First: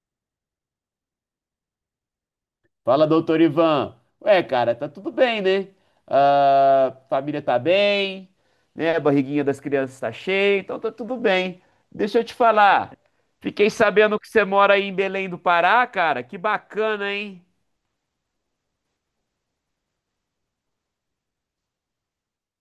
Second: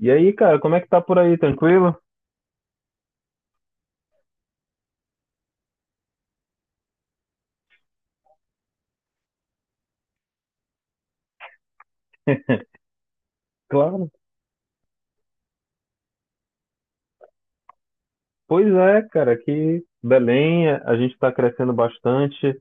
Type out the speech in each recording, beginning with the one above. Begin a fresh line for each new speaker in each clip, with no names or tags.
E aí, cara, como é que tá por aí? Tranquilo?
Fala, doutor Ivan. Ué, cara, tá tudo bem, né? Ah, família tá bem, né? A barriguinha das crianças tá cheia, então tá tudo bem. Deixa eu te falar. Fiquei
Claro.
sabendo que você mora aí em Belém do Pará, cara. Que bacana, hein?
Pois é, cara, aqui Belém, a gente tá crescendo bastante.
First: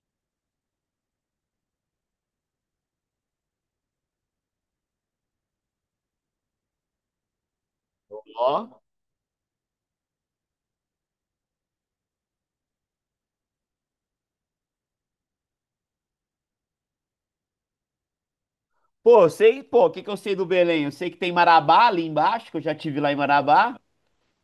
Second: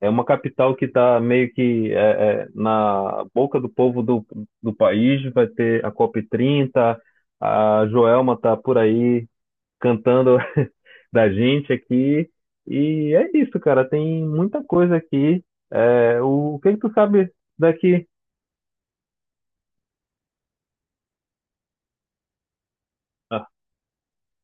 É uma capital que tá meio que na boca do povo do país. Vai ter a COP30, a Joelma tá
Ó.
por aí cantando da gente aqui. E é isso, cara, tem muita coisa aqui. O que que tu sabe daqui?
Pô, eu sei, pô, o que que eu sei do Belém? Eu sei que tem Marabá ali embaixo, que eu já tive lá em
Ah,
Marabá.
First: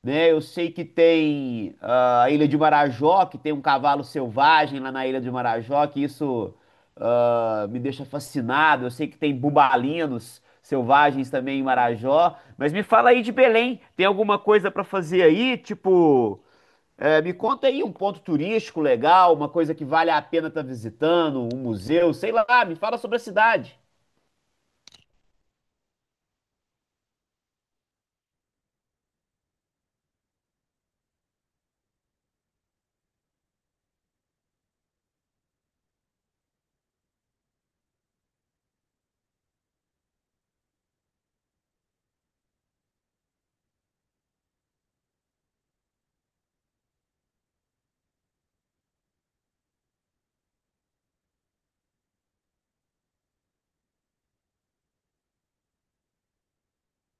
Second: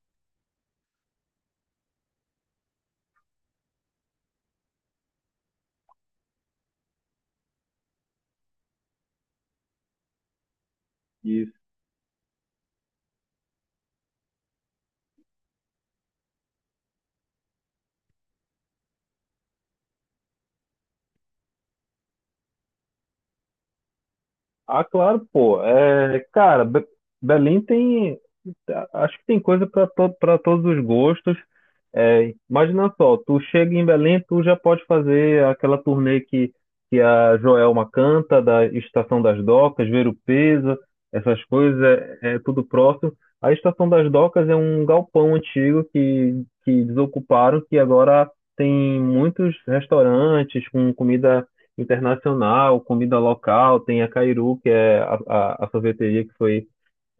Né? Eu sei que tem a Ilha de Marajó, que tem um cavalo selvagem lá na Ilha de Marajó, que isso me deixa fascinado. Eu sei que tem bubalinos selvagens
isso.
também em Marajó. Mas me fala aí de Belém, tem alguma coisa para fazer aí? Tipo, me conta aí um ponto turístico legal, uma coisa que vale a pena estar visitando, um museu, sei lá, me fala sobre a cidade.
Ah, claro, pô. É, cara, Belém tem. Acho que tem coisa para todos os gostos. É, imagina só, tu chega em Belém, tu já pode fazer aquela turnê que a Joelma canta, da Estação das Docas, Verupeza essas coisas, é, é tudo próximo. A Estação das Docas é um galpão antigo que desocuparam, que agora tem muitos restaurantes com comida internacional, comida local, tem a Cairu, que é a sorveteria que foi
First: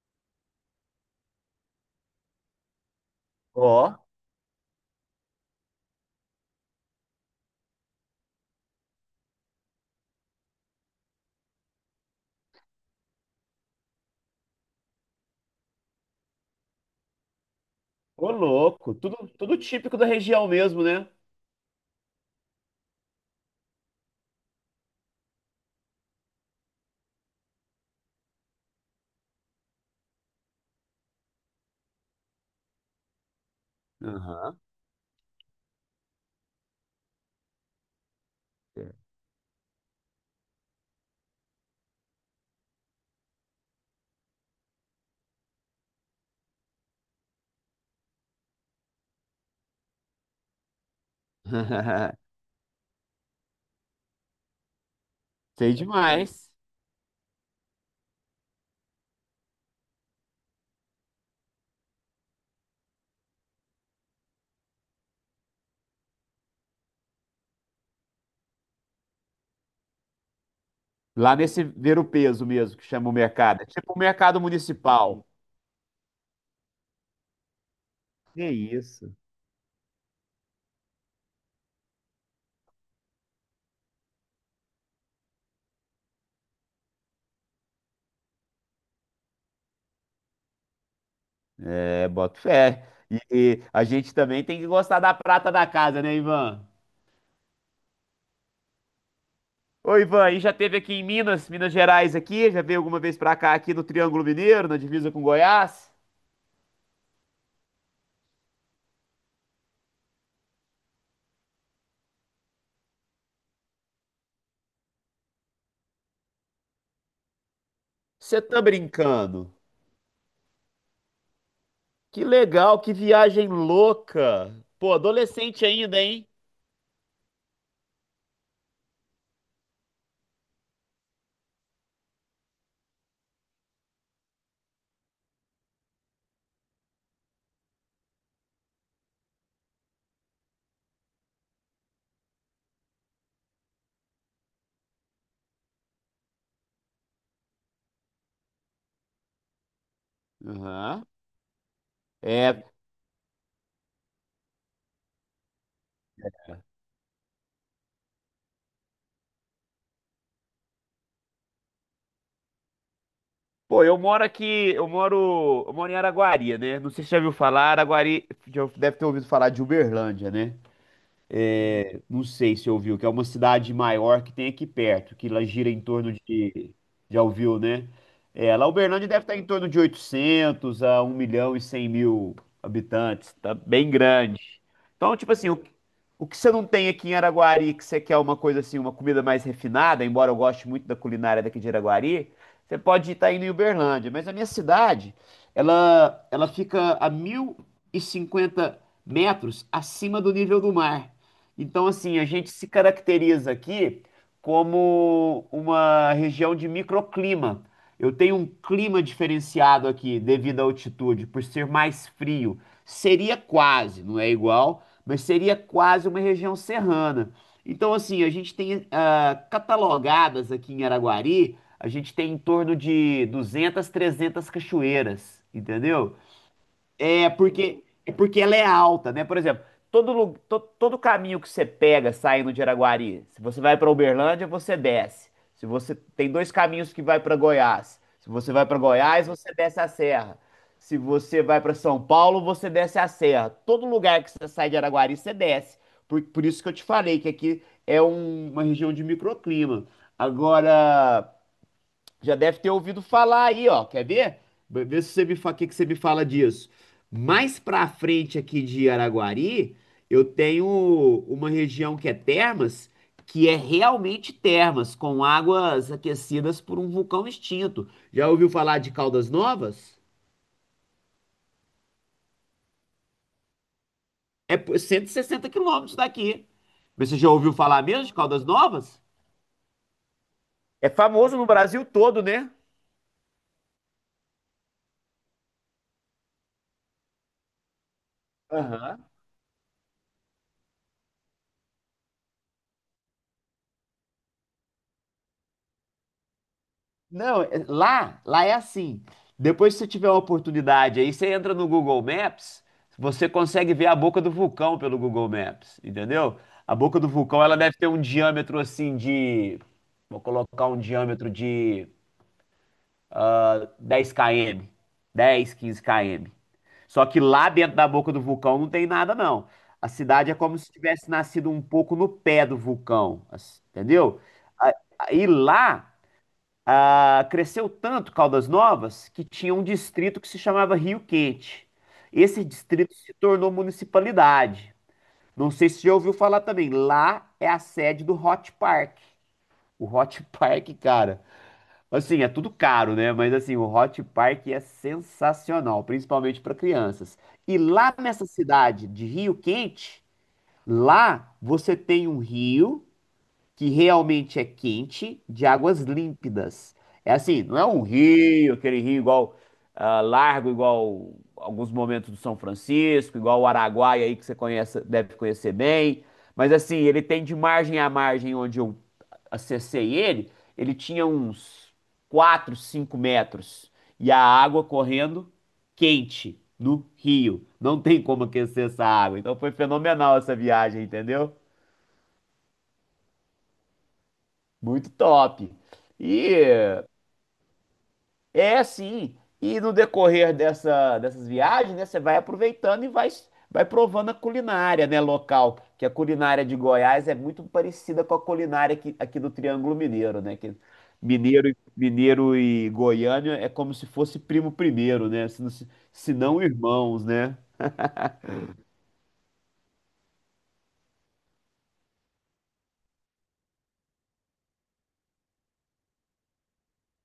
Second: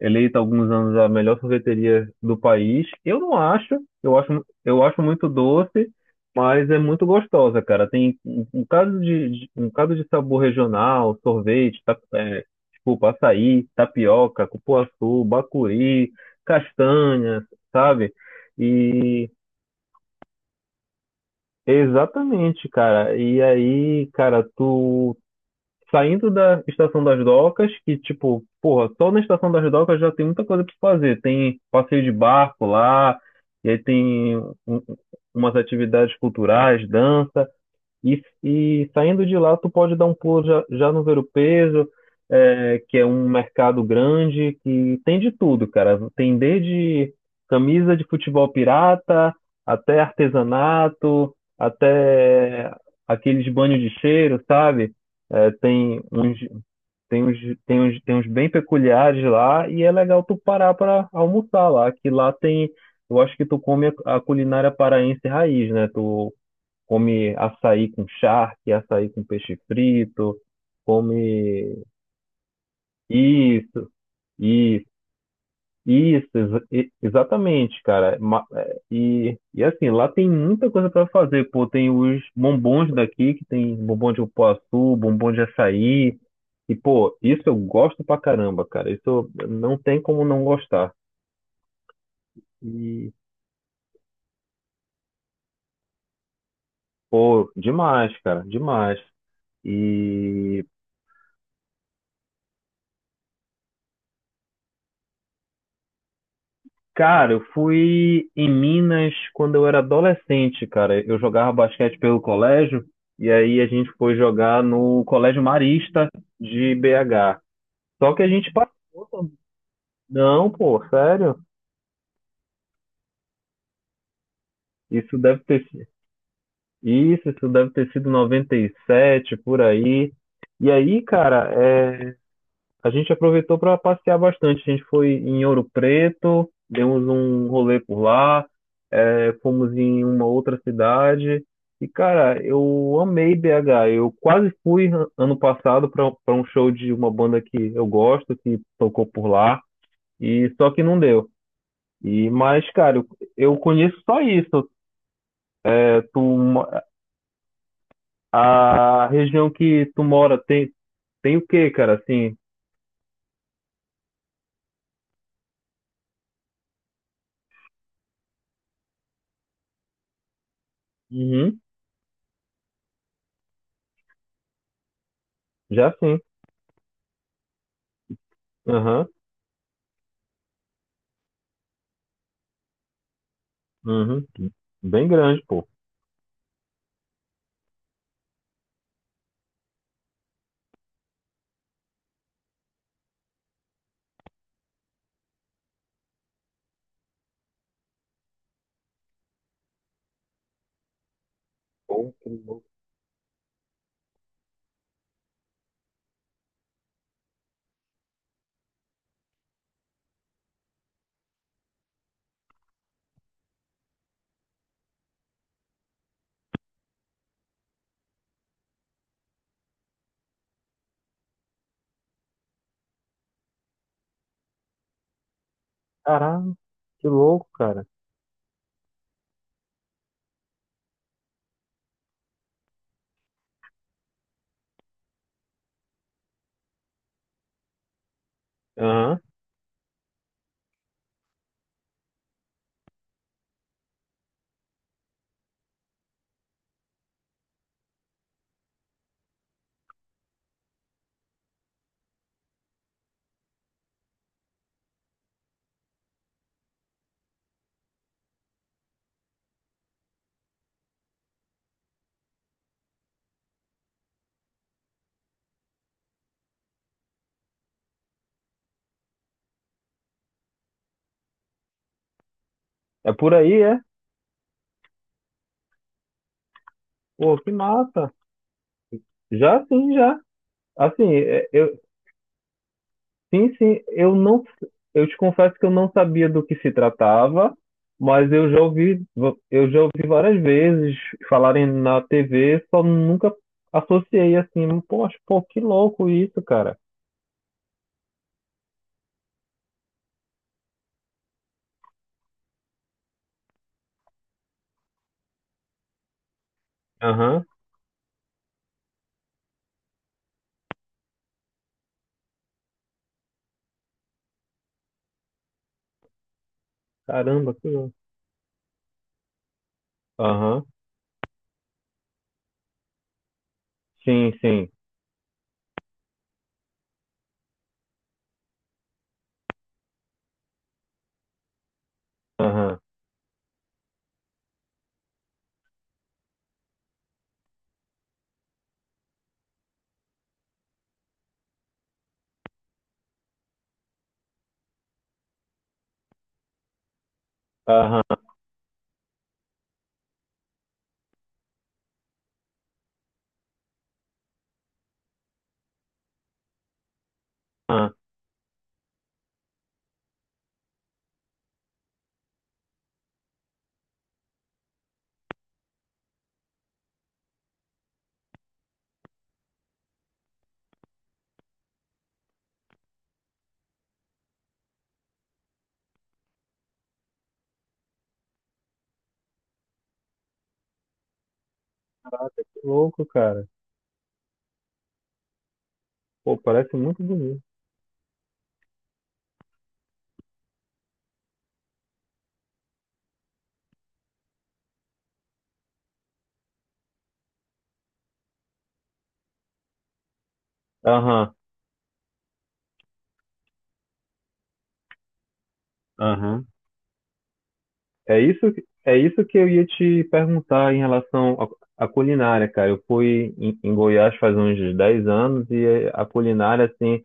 eleita há alguns anos a melhor sorveteria do país. Eu não acho,
Ó,
eu acho, eu acho muito doce, mas é muito gostosa, cara. Tem um bocado um bocado de sabor regional, sorvete, ta, é, desculpa, açaí, tapioca, cupuaçu, bacuri, castanha, sabe?
ô louco, tudo,
E
tudo típico da região mesmo, né?
exatamente, cara. E aí, cara, tu saindo da Estação das Docas, que, tipo, porra, só na Estação das Docas já tem muita coisa pra se fazer. Tem passeio de barco lá, e aí tem
Aham.
umas atividades culturais, dança. E saindo de lá, tu pode dar um pulo já, já no Ver o Peso, é, que é um mercado grande, que tem de tudo, cara. Tem desde camisa de futebol pirata, até artesanato, até aqueles banhos de cheiro, sabe? É,
Sei
tem uns,
demais.
tem uns, tem uns bem peculiares lá, e é legal tu parar para almoçar lá, que lá tem. Eu acho que tu come a culinária paraense raiz, né? Tu come açaí com charque, açaí com peixe frito,
Lá nesse
come
ver o peso mesmo, que chama o mercado. É
isso,
tipo o mercado
isso,
municipal.
exatamente, cara.
Que isso?
Assim, lá tem muita coisa para fazer, pô, tem os bombons daqui, que tem bombom de cupuaçu, bombom de açaí, e pô, isso eu gosto pra caramba, cara. Não tem como não gostar.
É, boto fé.
E
E a gente também tem que gostar da prata da casa, né, Ivan?
pô, demais, cara, demais.
Ô, Ivan, e já
E
teve aqui em Minas, Minas Gerais aqui? Já veio alguma vez pra cá, aqui no Triângulo Mineiro, na divisa com Goiás?
cara, eu fui em Minas quando eu era adolescente, cara. Eu jogava basquete pelo colégio e aí a gente foi jogar no Colégio Marista de BH. Só que a
Você
gente
tá
passou. Também.
brincando?
Não, pô, sério?
Que legal, que viagem louca. Pô,
Isso deve ter
adolescente
sido.
ainda, hein?
Isso deve ter sido 97, por aí. E aí, cara, é, a gente aproveitou para passear bastante. A gente foi em Ouro Preto, demos um rolê por lá. Fomos em uma outra cidade. E, cara, eu amei BH. Eu quase ano passado para um show de uma banda que eu gosto, que tocou por lá, e só que não
Aham.
deu. E,
É.
mas, cara, eu, eu conheço só isso. É, a região que tu mora tem, tem o quê, cara? Assim,
Pô, eu moro aqui, eu moro em Araguari, né? Não sei se você já viu falar, Araguari já deve ter ouvido falar de Uberlândia, né?
uhum,
Não sei se ouviu, que é uma cidade maior que tem aqui perto, que ela gira em
já
torno
sim.
de. Já ouviu, né? É, lá
Aham,
Uberlândia deve estar em torno de 800.000 a 1.100.000 habitantes, tá bem
uhum,
grande.
bem
Então, tipo
grande,
assim,
pô.
o que você não tem aqui em Araguari, que você quer uma coisa assim, uma comida mais refinada, embora eu goste muito da culinária daqui de Araguari, você pode estar indo em Uberlândia. Mas a minha cidade, ela fica a 1.050 metros acima do nível do mar. Então,
Pô,
assim, a
que
gente
louco.
se caracteriza aqui como uma região de microclima. Eu tenho um clima diferenciado aqui devido à altitude, por ser mais frio. Seria quase, não é igual, mas seria quase uma região serrana. Então, assim, a gente tem catalogadas aqui em Araguari, a gente tem em torno de 200, 300 cachoeiras, entendeu?
Caralho, que louco, cara.
É porque ela é alta, né? Por exemplo, todo, lu- to- todo caminho que você pega saindo de Araguari, se você vai para Uberlândia, você desce. Se você tem dois caminhos que vai para Goiás. Se você vai para
Aham.
Goiás, você desce a serra. Se você vai para São Paulo, você desce a serra. Todo lugar que você sai de Araguari, você desce. Por isso que eu te falei que aqui é um- uma região de microclima. Agora, já deve ter ouvido falar aí, ó. Quer ver? Vê vê se você me fa... o que que você me fala disso. Mais pra frente aqui de Araguari, eu tenho uma região que é termas, que é realmente termas, com águas aquecidas por um vulcão extinto. Já ouviu falar de Caldas Novas?
É por aí, é?
É por 160 quilômetros daqui. Mas você já
Pô, que
ouviu falar mesmo
massa.
de Caldas Novas?
Já sim, já.
É
Assim,
famoso no Brasil todo, né?
sim, sim, eu não, eu te confesso que eu não sabia do que se tratava, mas
Aham.
eu já ouvi várias vezes falarem na TV, só nunca associei assim, poxa, pô, que louco isso, cara.
Não, é- lá, lá é assim. Depois, se você tiver uma oportunidade aí, você entra no Google Maps, você consegue ver a boca do vulcão pelo Google Maps, entendeu? A boca do vulcão,
Aham,
ela deve ter um diâmetro assim de, vou colocar um diâmetro de 10 km, 10, 15 km. Só que lá
caramba, que
dentro da
louco.
boca do vulcão não tem nada, não. A cidade é como
Aham,
se tivesse nascido um pouco no pé do vulcão, assim, entendeu?
sim, sim,
A- Aí lá cresceu tanto Caldas Novas que tinha um distrito que se chamava Rio Quente. Esse
aham,
distrito se tornou municipalidade. Não sei se já ouviu falar também. Lá é a sede do Hot Park. O Hot Park, cara, assim, é tudo caro, né? Mas assim, o Hot Park é sensacional, principalmente para crianças. E lá
aham,
nessa cidade de Rio Quente, lá você tem um rio que realmente é quente, de águas límpidas. É assim, não é um
aham,
rio, aquele rio igual largo, igual alguns momentos do São Francisco, igual o Araguaia aí que você conhece, deve conhecer bem. Mas assim, ele tem de margem a margem onde eu acessei ele, ele tinha uns 4, 5 metros. E a água correndo quente no rio. Não tem como aquecer essa água. Então foi fenomenal essa viagem, entendeu?
que louco, cara.
Muito top.
Pô,
E
parece muito bonito.
é sim. E no decorrer dessa, dessas viagens, né, você vai aproveitando e vai, vai provando a culinária, né, local. Que a culinária de Goiás é muito parecida com a culinária aqui, aqui do Triângulo Mineiro, né? Que
Aham,
mineiro, e- mineiro e Goiânia é como se fosse primo primeiro, né? Se não, se se não
aham.
irmãos, né?
É isso, é isso que eu ia te perguntar em relação à culinária, cara. Eu fui em Goiás faz uns 10 anos e a culinária, assim,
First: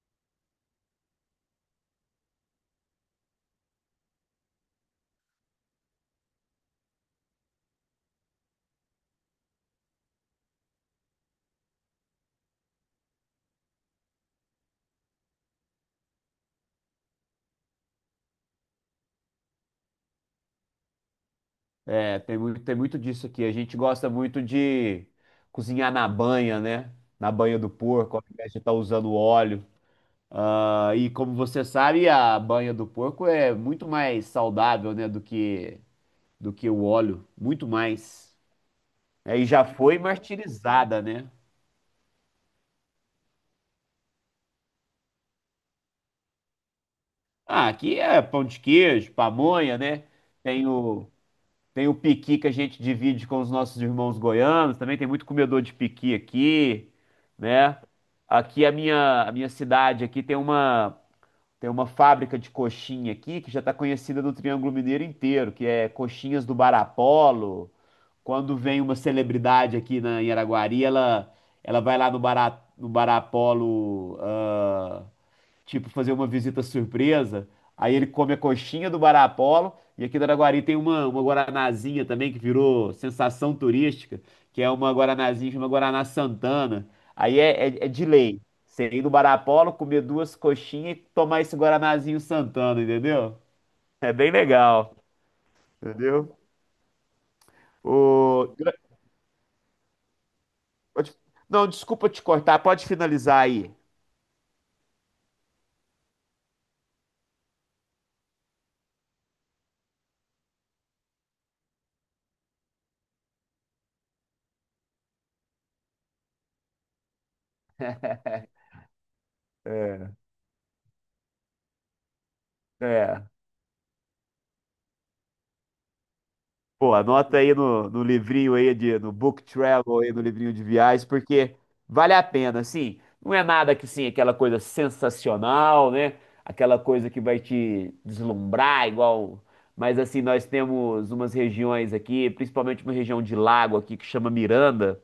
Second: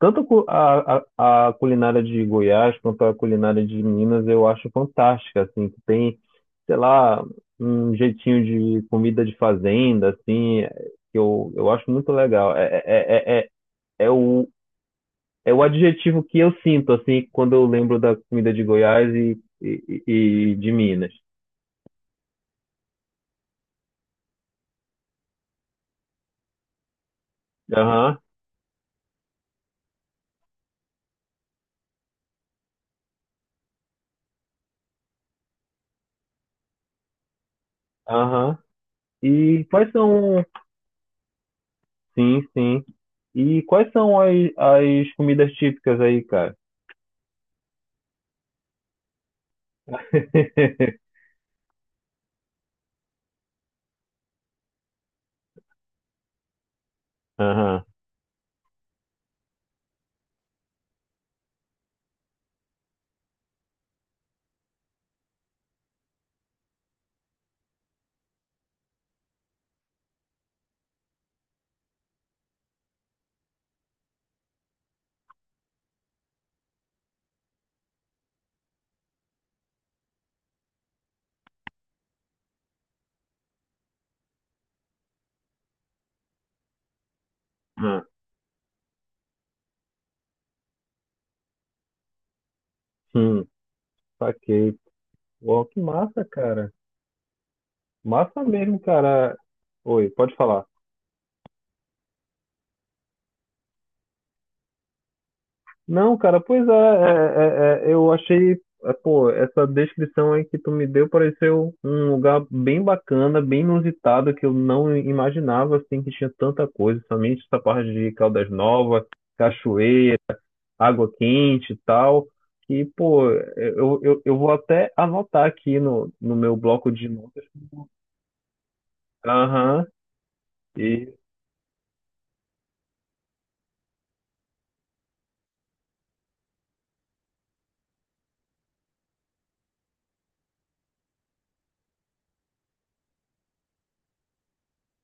tanto a culinária de Goiás quanto a culinária de Minas, eu acho fantástica, assim, que tem, sei lá, um jeitinho de comida de fazenda, assim, que eu acho muito legal. É o, é o adjetivo que eu sinto, assim, quando eu lembro da comida de Goiás e de Minas.
É, tem muito disso aqui. A gente gosta muito de cozinhar na banha, né? Na banha do porco,
Aham,
ao invés de estar usando óleo. Ah, e como você sabe, a banha do porco é muito mais saudável, né, do que o óleo, muito mais.
aham.
Aí já
E quais
foi
são.
martirizada, né?
Sim, sim. E quais são as comidas típicas aí, cara?
Ah, aqui é pão de queijo, pamonha, né? Tem o tem o piqui que a gente divide com os nossos irmãos goianos, também tem muito comedor de piqui aqui, né?
Aham.
Aqui a minha cidade aqui tem uma fábrica de coxinha aqui que já está conhecida no Triângulo Mineiro inteiro, que é Coxinhas do Barapolo. Quando vem uma celebridade aqui na, em Araguari, ela vai lá no Bará, no Barapolo, tipo, fazer uma visita surpresa. Aí ele come a coxinha do Barapolo. E aqui em Araguari tem uma guaranazinha também que virou sensação turística, que é uma guaranazinha, chama Guaraná Santana. Aí é, é, é
Aham.
de lei. Você ir no Barapolo, comer duas coxinhas e tomar esse guaranazinho Santana, entendeu?
Hum,
É bem
saquei.
legal,
Uau, que massa,
entendeu?
cara. Massa
O...
mesmo, cara. Oi, pode falar.
Pode- Não, desculpa te cortar, pode finalizar aí.
Não, cara, pois é, eu achei, é, pô, essa descrição aí que tu me deu pareceu um lugar bem bacana, bem inusitado, que eu não imaginava, assim, que tinha tanta coisa, somente essa parte de Caldas Novas,
É,
cachoeira. Água quente e tal. E,
é.
pô, eu vou até anotar aqui no meu bloco
Pô,
de
anota
notas.
aí no, no livrinho aí, de, no Book
Aham,
Travel aí, no livrinho de viagens,
e
porque vale a pena, assim. Não é nada que, sim, aquela coisa sensacional, né? Aquela coisa que vai te deslumbrar, igual... Mas, assim, nós temos umas regiões aqui, principalmente uma região de lago aqui que chama Miranda,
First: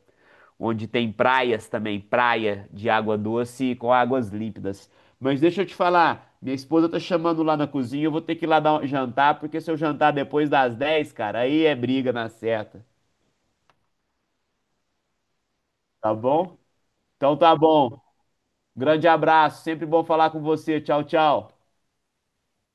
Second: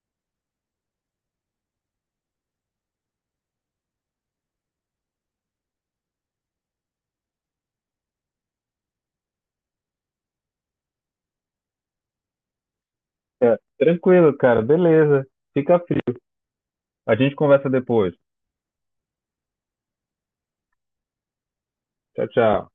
onde tem praias também, praia de água doce com águas límpidas. Mas deixa eu te falar, minha esposa tá chamando lá na cozinha, eu vou ter que ir lá dar um jantar, porque se eu jantar depois das 10, cara, aí é briga na certa,
é, tranquilo, cara, beleza. Fica
tá
frio.
bom?
A gente
Então tá
conversa
bom.
depois.
Grande abraço, sempre bom falar com você. Tchau, tchau.
Tchau, tchau.